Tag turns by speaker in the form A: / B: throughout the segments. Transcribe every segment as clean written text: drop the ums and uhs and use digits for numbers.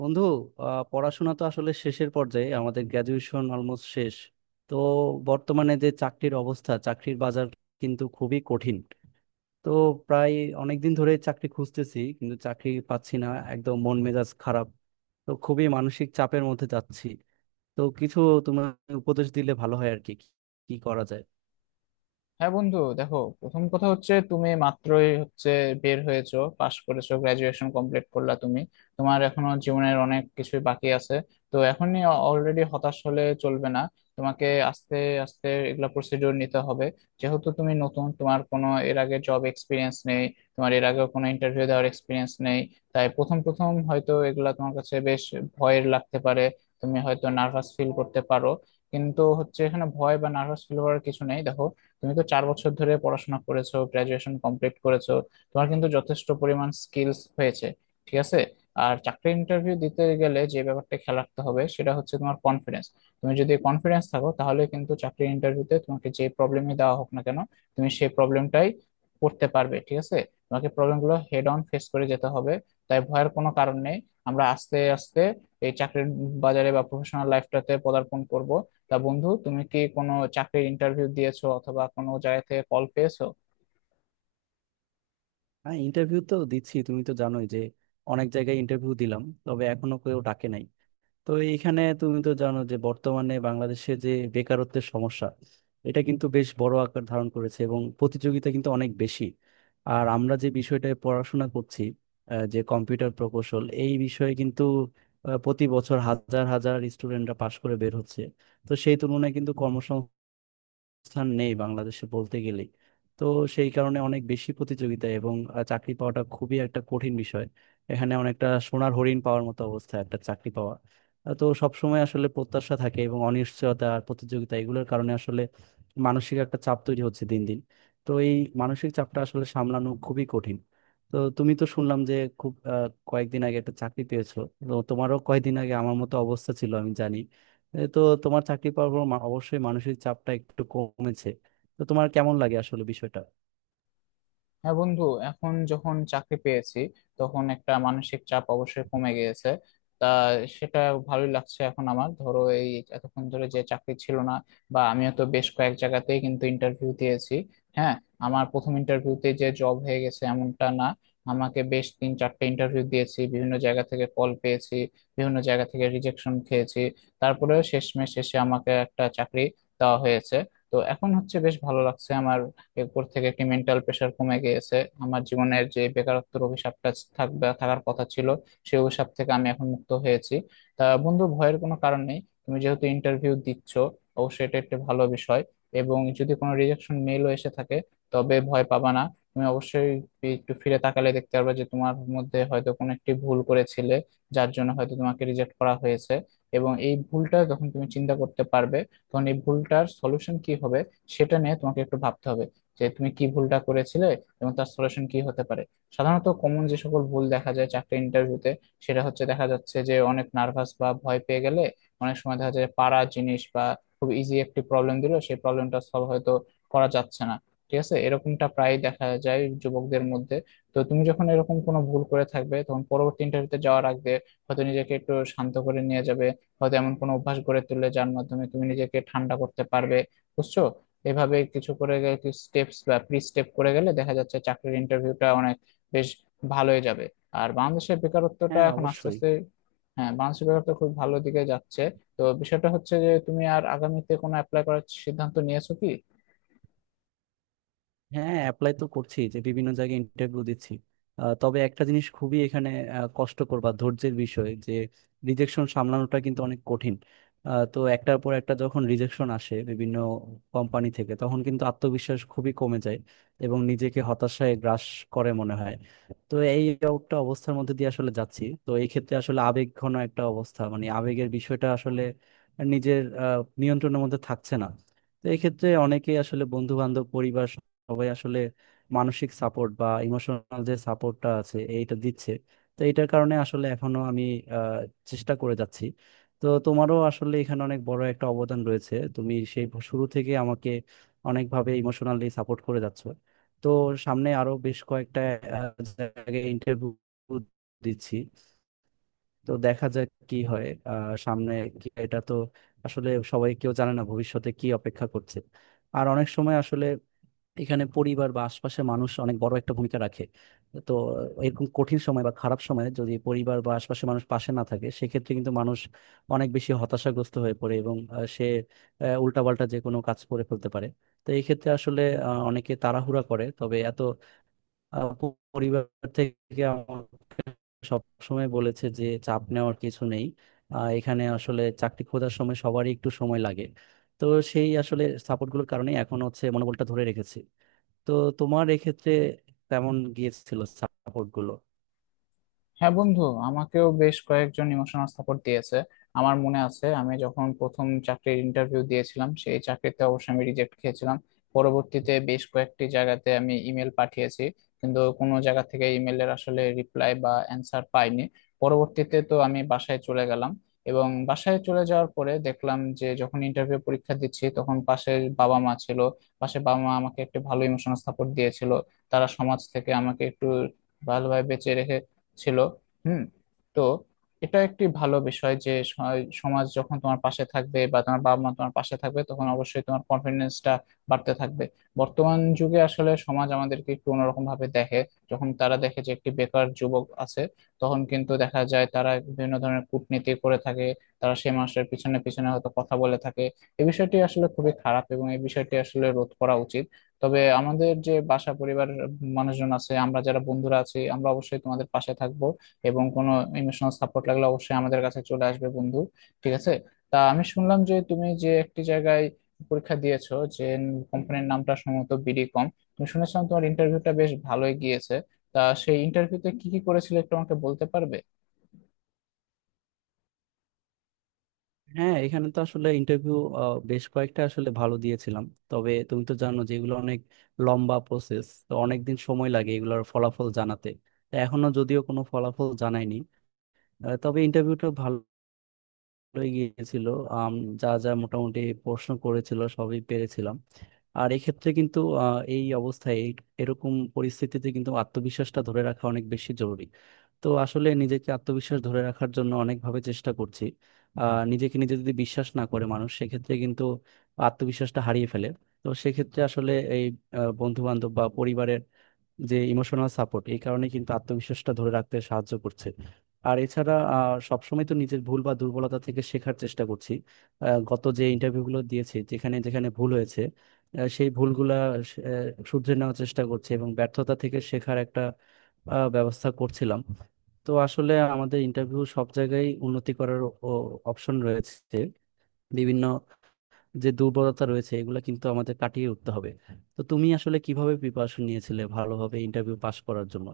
A: বন্ধু, পড়াশোনা তো আসলে শেষের পর্যায়ে, আমাদের গ্র্যাজুয়েশন অলমোস্ট শেষ। তো বর্তমানে যে চাকরির অবস্থা, চাকরির বাজার কিন্তু খুবই কঠিন। তো প্রায় অনেক দিন ধরে চাকরি খুঁজতেছি, কিন্তু চাকরি পাচ্ছি না। একদম মন মেজাজ খারাপ। তো খুবই মানসিক চাপের মধ্যে যাচ্ছি। তো কিছু তোমার উপদেশ দিলে ভালো হয়, আর কি কি কি করা যায়।
B: হ্যাঁ বন্ধু, দেখো, প্রথম কথা হচ্ছে তুমি মাত্রই বের হয়েছো, পাশ করেছো, গ্রাজুয়েশন কমপ্লিট করলা তুমি। তোমার এখনো জীবনের অনেক কিছুই বাকি আছে। তো এখনই অলরেডি হতাশ হলে চলবে না। তোমাকে আস্তে আস্তে এগুলা প্রসিডিওর নিতে হবে। যেহেতু তুমি নতুন, তোমার কোনো এর আগে জব এক্সপিরিয়েন্স নেই, তোমার এর আগে কোনো ইন্টারভিউ দেওয়ার এক্সপিরিয়েন্স নেই, তাই প্রথম প্রথম হয়তো এগুলা তোমার কাছে বেশ ভয়ের লাগতে পারে। তুমি হয়তো নার্ভাস ফিল করতে পারো, কিন্তু হচ্ছে এখানে ভয় বা নার্ভাস ফিল হওয়ার কিছু নেই। দেখো, তুমি তো 4 বছর ধরে পড়াশোনা করেছো, গ্রাজুয়েশন কমপ্লিট করেছো, তোমার কিন্তু যথেষ্ট পরিমাণ স্কিলস হয়েছে, ঠিক আছে? আর চাকরি ইন্টারভিউ দিতে গেলে যে ব্যাপারটা খেয়াল রাখতে হবে সেটা হচ্ছে তোমার কনফিডেন্স। তুমি যদি কনফিডেন্স থাকো, তাহলে কিন্তু চাকরি ইন্টারভিউতে তোমাকে যে প্রবলেমই দেওয়া হোক না কেন, তুমি সেই প্রবলেমটাই করতে পারবে, ঠিক আছে? তোমাকে প্রবলেমগুলো হেড অন ফেস করে যেতে হবে। তাই ভয়ের কোনো কারণ নেই। আমরা আস্তে আস্তে এই চাকরির বাজারে বা প্রফেশনাল লাইফটাতে পদার্পণ করব। তা বন্ধু, তুমি কি কোনো চাকরির ইন্টারভিউ দিয়েছো অথবা কোনো জায়গা থেকে কল পেয়েছো?
A: হ্যাঁ, ইন্টারভিউ তো দিচ্ছি, তুমি তো জানোই যে অনেক জায়গায় ইন্টারভিউ দিলাম, তবে এখনো কেউ ডাকে নাই। তো এইখানে তুমি তো জানো যে বর্তমানে বাংলাদেশে যে বেকারত্বের সমস্যা, এটা কিন্তু বেশ বড় আকার ধারণ করেছে, এবং প্রতিযোগিতা কিন্তু অনেক বেশি। আর আমরা যে বিষয়টায় পড়াশোনা করছি, যে কম্পিউটার প্রকৌশল, এই বিষয়ে কিন্তু প্রতি বছর হাজার হাজার স্টুডেন্টরা পাশ করে বের হচ্ছে। তো সেই তুলনায় কিন্তু স্থান নেই বাংলাদেশে বলতে গেলে। তো সেই কারণে অনেক বেশি প্রতিযোগিতা, এবং চাকরি পাওয়াটা খুবই একটা কঠিন বিষয়। এখানে অনেকটা সোনার হরিণ পাওয়ার মতো অবস্থা একটা চাকরি পাওয়া। তো সবসময় আসলে প্রত্যাশা থাকে, এবং অনিশ্চয়তা আর প্রতিযোগিতা এগুলোর কারণে আসলে মানসিক একটা চাপ তৈরি হচ্ছে দিন দিন। তো এই মানসিক চাপটা আসলে সামলানো খুবই কঠিন। তো তুমি তো শুনলাম যে খুব কয়েকদিন আগে একটা চাকরি পেয়েছো। তো তোমারও কয়েকদিন আগে আমার মতো অবস্থা ছিল, আমি জানি। এই তো তোমার চাকরি পাওয়ার পর অবশ্যই মানসিক চাপটা একটু কমেছে। তো তোমার কেমন লাগে আসলে বিষয়টা?
B: হ্যাঁ বন্ধু, এখন যখন চাকরি পেয়েছি তখন একটা মানসিক চাপ অবশ্যই কমে গিয়েছে। তা সেটা ভালোই লাগছে এখন আমার। ধরো এই এতক্ষণ ধরে যে চাকরি ছিল না, বা আমিও তো বেশ কয়েক জায়গাতেই কিন্তু ইন্টারভিউ দিয়েছি। হ্যাঁ, আমার প্রথম ইন্টারভিউতে যে জব হয়ে গেছে এমনটা না। আমাকে বেশ তিন চারটে ইন্টারভিউ দিয়েছি, বিভিন্ন জায়গা থেকে কল পেয়েছি, বিভিন্ন জায়গা থেকে রিজেকশন খেয়েছি। তারপরেও শেষমেশ শেষে আমাকে একটা চাকরি দেওয়া হয়েছে। তো এখন হচ্ছে বেশ ভালো লাগছে আমার। এরপর থেকে একটি মেন্টাল প্রেশার কমে গিয়েছে। আমার জীবনের যে বেকারত্বের অভিশাপটা থাকবে, থাকার কথা ছিল, সেই অভিশাপ থেকে আমি এখন মুক্ত হয়েছি। তা বন্ধু, ভয়ের কোনো কারণ নেই। তুমি যেহেতু ইন্টারভিউ দিচ্ছ, অবশ্যই এটা একটা ভালো বিষয়। এবং যদি কোনো রিজেকশন মেলও এসে থাকে, তবে ভয় পাবা না। তুমি অবশ্যই একটু ফিরে তাকালে দেখতে পারবে যে তোমার মধ্যে হয়তো কোনো একটি ভুল করেছিলে, যার জন্য হয়তো তোমাকে রিজেক্ট করা হয়েছে। এবং এই ভুলটা যখন তুমি চিন্তা করতে পারবে, তখন এই ভুলটার সলিউশন কি হবে সেটা নিয়ে তোমাকে একটু ভাবতে হবে। যে তুমি কি ভুলটা করেছিলে এবং তার সলিউশন কি হতে পারে। সাধারণত কমন যে সকল ভুল দেখা যায় চাকরি ইন্টারভিউতে সেটা হচ্ছে, দেখা যাচ্ছে যে অনেক নার্ভাস বা ভয় পেয়ে গেলে অনেক সময় দেখা যায় পাড়া জিনিস বা খুব ইজি একটি প্রবলেম দিল, সেই প্রবলেমটা সলভ হয়তো করা যাচ্ছে না। ঠিক আছে, এরকমটা প্রায় দেখা যায় যুবকদের মধ্যে। তো তুমি যখন এরকম কোনো ভুল করে থাকবে, তখন পরবর্তী ইন্টারভিউতে যাওয়ার আগে হয়তো নিজেকে একটু শান্ত করে নিয়ে যাবে। হয়তো এমন কোনো অভ্যাস গড়ে তুললে যার মাধ্যমে তুমি নিজেকে ঠান্ডা করতে পারবে, বুঝছো? এভাবে কিছু করে গেলে, কিছু স্টেপস বা প্রি স্টেপ করে গেলে দেখা যাচ্ছে চাকরির ইন্টারভিউটা অনেক বেশ ভালোই যাবে। আর বাংলাদেশের বেকারত্বটা
A: হ্যাঁ,
B: এখন আস্তে
A: অবশ্যই।
B: আস্তে, হ্যাঁ, বাংলাদেশের বেকারত্ব খুব ভালো দিকে যাচ্ছে। তো বিষয়টা হচ্ছে যে, তুমি আর আগামীতে কোনো অ্যাপ্লাই করার সিদ্ধান্ত নিয়েছো কি?
A: হ্যাঁ, অ্যাপ্লাই তো করছি, যে বিভিন্ন জায়গায় ইন্টারভিউ দিচ্ছি। তবে একটা জিনিস খুবই এখানে কষ্টকর বা ধৈর্যের বিষয়, যে রিজেকশন সামলানোটা কিন্তু অনেক কঠিন। তো একটার পর একটা যখন রিজেকশন আসে বিভিন্ন কোম্পানি থেকে, তখন কিন্তু আত্মবিশ্বাস খুবই কমে যায়, এবং নিজেকে হতাশায় গ্রাস করে মনে হয়। তো এই একটা অবস্থার মধ্যে দিয়ে আসলে যাচ্ছি। তো এই ক্ষেত্রে আসলে আবেগ ঘন একটা অবস্থা, মানে আবেগের বিষয়টা আসলে নিজের নিয়ন্ত্রণের মধ্যে থাকছে না। তো এক্ষেত্রে অনেকেই আসলে বন্ধু বান্ধব, সবাই আসলে মানসিক সাপোর্ট বা ইমোশনাল যে সাপোর্টটা আছে এইটা দিচ্ছে। তো এইটার কারণে আসলে এখনো আমি আহ, চেষ্টা করে যাচ্ছি। তো তোমারও আসলে এখানে অনেক বড় একটা অবদান রয়েছে, তুমি সেই শুরু থেকে আমাকে অনেকভাবে ইমোশনালি সাপোর্ট করে যাচ্ছ। তো সামনে আরো বেশ কয়েকটা আহ, জায়গায় ইন্টারভিউ দিচ্ছি। তো দেখা যাক কি হয় সামনে কি। এটা তো আসলে সবাই, কেউ জানে না ভবিষ্যতে কি অপেক্ষা করছে। আর অনেক সময় আসলে এখানে পরিবার বা আশপাশের মানুষ অনেক বড় একটা ভূমিকা রাখে। তো এরকম কঠিন সময় বা খারাপ সময়ে যদি পরিবার বা আশপাশের মানুষ পাশে না থাকে, সেক্ষেত্রে কিন্তু মানুষ অনেক বেশি হতাশাগ্রস্ত হয়ে পড়ে, এবং সে উল্টাপাল্টা যে কোনো কাজ করে ফেলতে পারে। তো এই ক্ষেত্রে আসলে অনেকে তাড়াহুড়া করে, তবে এত পরিবার থেকে আমাকে সবসময় বলেছে যে চাপ নেওয়ার কিছু নেই। এখানে আসলে চাকরি খোঁজার সময় সবারই একটু সময় লাগে। তো সেই আসলে সাপোর্টগুলোর কারণে এখন হচ্ছে মনোবলটা ধরে রেখেছি। তো তোমার এক্ষেত্রে তেমন গিয়েছিল সাপোর্ট গুলো?
B: হ্যাঁ বন্ধু, আমাকেও বেশ কয়েকজন ইমোশনাল সাপোর্ট দিয়েছে। আমার মনে আছে, আমি যখন প্রথম চাকরির ইন্টারভিউ দিয়েছিলাম, সেই চাকরিতে অবশ্যই আমি রিজেক্ট খেয়েছিলাম। পরবর্তীতে বেশ কয়েকটি জায়গাতে আমি ইমেল পাঠিয়েছি, কিন্তু কোনো জায়গা থেকে ইমেলের আসলে রিপ্লাই বা অ্যান্সার পাইনি। পরবর্তীতে তো আমি বাসায় চলে গেলাম, এবং বাসায় চলে যাওয়ার পরে দেখলাম যে যখন ইন্টারভিউ পরীক্ষা দিচ্ছি তখন পাশের বাবা মা ছিল। পাশে বাবা মা আমাকে একটু ভালো ইমোশনাল সাপোর্ট দিয়েছিল। তারা সমাজ থেকে আমাকে একটু ভালোভাবে বেঁচে রেখে ছিল হুম। তো এটা একটি ভালো বিষয় যে সমাজ যখন তোমার পাশে থাকবে বা তোমার বাবা মা তোমার পাশে থাকবে, তখন অবশ্যই তোমার কনফিডেন্সটা বাড়তে থাকবে। বর্তমান যুগে আসলে সমাজ আমাদেরকে একটু অন্যরকম ভাবে দেখে। যখন তারা দেখে যে একটি বেকার যুবক আছে, তখন কিন্তু দেখা যায় তারা বিভিন্ন ধরনের কূটনীতি করে থাকে। তারা সেই মানুষের পিছনে পিছনে হয়তো কথা বলে থাকে। এই বিষয়টি আসলে খুবই খারাপ, এবং এই বিষয়টি আসলে রোধ করা উচিত। তবে আমাদের যে বাসা পরিবারের মানুষজন আছে, আমরা যারা বন্ধুরা আছি, আমরা অবশ্যই তোমাদের পাশে থাকবো। এবং কোনো ইমোশনাল সাপোর্ট লাগলে অবশ্যই আমাদের কাছে চলে আসবে বন্ধু, ঠিক আছে? তা আমি শুনলাম যে তুমি যে একটি জায়গায় পরীক্ষা দিয়েছো, যে কোম্পানির নামটা সম্ভবত BD.com, তুমি শুনেছিলাম তোমার ইন্টারভিউটা বেশ ভালোই গিয়েছে। তা সেই ইন্টারভিউতে কি কি করেছিলে একটু আমাকে বলতে পারবে?
A: হ্যাঁ, এখানে তো আসলে ইন্টারভিউ বেশ কয়েকটা আসলে ভালো দিয়েছিলাম। তবে তুমি তো জানো যে এগুলো অনেক লম্বা প্রসেস, তো অনেক দিন সময় লাগে এগুলোর ফলাফল জানাতে। তো এখনো যদিও কোনো ফলাফল জানায়নি, তবে ইন্টারভিউটা ভালো হয়ে গিয়েছিল। আম, যা যা মোটামুটি প্রশ্ন করেছিল সবই পেরেছিলাম। আর এক্ষেত্রে কিন্তু এই অবস্থায় এরকম পরিস্থিতিতে কিন্তু আত্মবিশ্বাসটা ধরে রাখা অনেক বেশি জরুরি। তো আসলে নিজেকে আত্মবিশ্বাস ধরে রাখার জন্য অনেকভাবে চেষ্টা করছি। নিজেকে নিজে যদি বিশ্বাস না করে মানুষ, সেক্ষেত্রে কিন্তু আত্মবিশ্বাসটা হারিয়ে ফেলে। তো সেক্ষেত্রে আসলে এই বন্ধু বান্ধব বা পরিবারের যে ইমোশনাল সাপোর্ট, এই কারণে কিন্তু আত্মবিশ্বাসটা ধরে রাখতে সাহায্য করছে। আর এছাড়া সবসময় তো নিজের ভুল বা দুর্বলতা থেকে শেখার চেষ্টা করছি। গত যে ইন্টারভিউগুলো দিয়েছি যেখানে যেখানে ভুল হয়েছে, সেই ভুলগুলা শুধরে নেওয়ার চেষ্টা করছি, এবং ব্যর্থতা থেকে শেখার একটা ব্যবস্থা করছিলাম। তো আসলে আমাদের ইন্টারভিউ সব জায়গায় উন্নতি করার অপশন রয়েছে। বিভিন্ন যে দুর্বলতা রয়েছে, এগুলো কিন্তু আমাদের কাটিয়ে উঠতে হবে। তো তুমি আসলে কিভাবে প্রিপারেশন নিয়েছিলে ভালোভাবে ইন্টারভিউ পাস করার জন্য?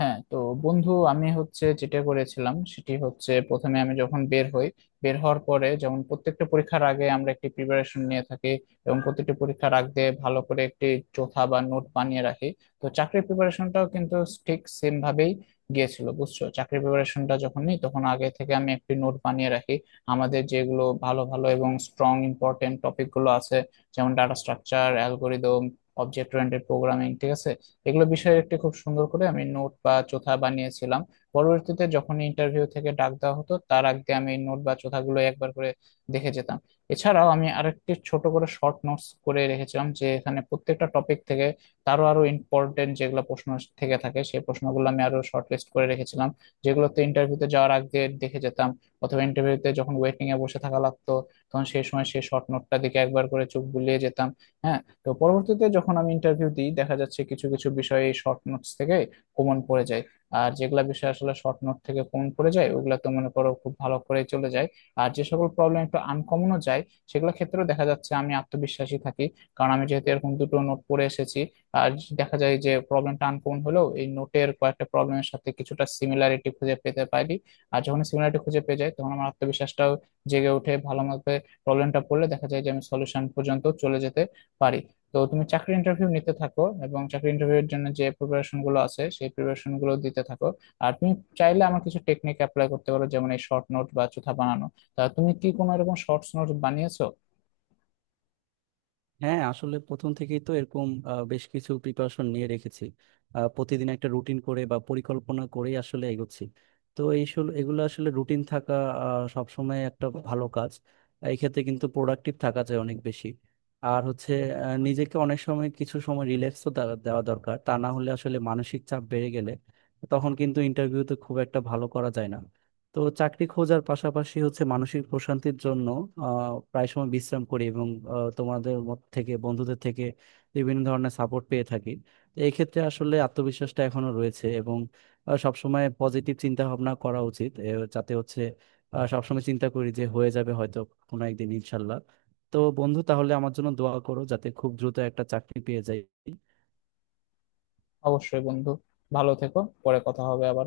B: হ্যাঁ তো বন্ধু, আমি হচ্ছে যেটা করেছিলাম সেটি হচ্ছে, প্রথমে আমি যখন বের হই, বের হওয়ার পরে যেমন প্রত্যেকটা পরীক্ষার আগে আমরা একটি প্রিপারেশন নিয়ে থাকি, এবং প্রত্যেকটা পরীক্ষার আগে ভালো করে একটি চোথা বা নোট বানিয়ে রাখি, তো চাকরির প্রিপারেশনটাও কিন্তু ঠিক সেম ভাবেই গিয়েছিল, বুঝছো? চাকরির প্রিপারেশনটা যখন নিই, তখন আগে থেকে আমি একটি নোট বানিয়ে রাখি। আমাদের যেগুলো ভালো ভালো এবং স্ট্রং ইম্পর্টেন্ট টপিকগুলো আছে, যেমন data structure, algorithm, object oriented programming, ঠিক আছে, এগুলো বিষয়ে একটি খুব সুন্দর করে আমি নোট বা চোথা বানিয়েছিলাম। পরবর্তীতে যখন ইন্টারভিউ থেকে ডাক দেওয়া হতো, তার আগে আমি এই নোট বা চোথাগুলো একবার করে দেখে যেতাম। এছাড়াও আমি আরেকটি ছোট করে শর্ট নোটস করে রেখেছিলাম, যে এখানে প্রত্যেকটা টপিক থেকে তারও আরো ইম্পর্টেন্ট যেগুলো প্রশ্ন থেকে থাকে, সেই প্রশ্নগুলো আমি আরো শর্ট লিস্ট করে রেখেছিলাম, যেগুলোতে ইন্টারভিউতে যাওয়ার আগে দেখে যেতাম। অথবা ইন্টারভিউতে যখন ওয়েটিং এ বসে থাকা লাগতো, তখন সেই সময় সেই শর্ট নোটটা দিকে একবার করে চোখ বুলিয়ে যেতাম। হ্যাঁ। তো পরবর্তীতে যখন আমি ইন্টারভিউ দিই, দেখা যাচ্ছে কিছু কিছু বিষয়ে শর্ট নোটস থেকে কমন পড়ে যায়। আর যেগুলা বিষয় আসলে শর্ট নোট থেকে কমন পড়ে যায়, ওগুলা তো মনে করো খুব ভালো করে চলে যায়। আর যে সকল প্রবলেম একটু আনকমনও যায়, সেগুলো ক্ষেত্রেও দেখা যাচ্ছে আমি আত্মবিশ্বাসী থাকি। কারণ আমি যেহেতু এরকম দুটো নোট পড়ে এসেছি, আর দেখা যায় যে প্রবলেমটা আনকমন হলেও এই নোটের কয়েকটা প্রবলেমের সাথে কিছুটা সিমিলারিটি খুঁজে পেতে পারি। আর যখন সিমিলারিটি খুঁজে পেয়ে যাই, তখন আমার আত্মবিশ্বাসটাও জেগে উঠে ভালো মতো। প্রবলেমটা পড়লে দেখা যায় যে আমি সলিউশন পর্যন্ত চলে যেতে পারি। তো তুমি চাকরি ইন্টারভিউ নিতে থাকো, এবং চাকরি ইন্টারভিউ এর জন্য যে প্রিপারেশন গুলো আছে সেই প্রিপারেশন গুলো দিতে থাকো। আর তুমি চাইলে আমার কিছু টেকনিক অ্যাপ্লাই করতে পারো, যেমন এই শর্ট নোট বা চোথা বানানো। তা তুমি কি কোনো এরকম শর্টস নোট বানিয়েছো?
A: হ্যাঁ, আসলে প্রথম থেকেই তো এরকম বেশ কিছু প্রিপারেশন নিয়ে রেখেছি। প্রতিদিন একটা রুটিন করে বা পরিকল্পনা করেই আসলে এগোচ্ছি। তো এগুলো আসলে রুটিন থাকা সবসময় একটা ভালো কাজ। এই ক্ষেত্রে কিন্তু প্রোডাক্টিভ থাকা যায় অনেক বেশি। আর হচ্ছে নিজেকে অনেক সময় কিছু সময় রিল্যাক্সও দেওয়া দরকার, তা না হলে আসলে মানসিক চাপ বেড়ে গেলে তখন কিন্তু ইন্টারভিউতে খুব একটা ভালো করা যায় না। তো চাকরি খোঁজার পাশাপাশি হচ্ছে মানসিক প্রশান্তির জন্য প্রায় সময় বিশ্রাম করি, এবং তোমাদের মত থেকে, বন্ধুদের থেকে বিভিন্ন ধরনের সাপোর্ট পেয়ে থাকি। তো এই ক্ষেত্রে আসলে আত্মবিশ্বাসটা এখনো রয়েছে, এবং সবসময় পজিটিভ চিন্তা ভাবনা করা উচিত এ, যাতে হচ্ছে সবসময় চিন্তা করি যে হয়ে যাবে হয়তো কোনো একদিন ইনশাল্লাহ। তো বন্ধু তাহলে আমার জন্য দোয়া করো, যাতে খুব দ্রুত একটা চাকরি পেয়ে যাই।
B: অবশ্যই বন্ধু, ভালো থেকো। পরে কথা হবে আবার।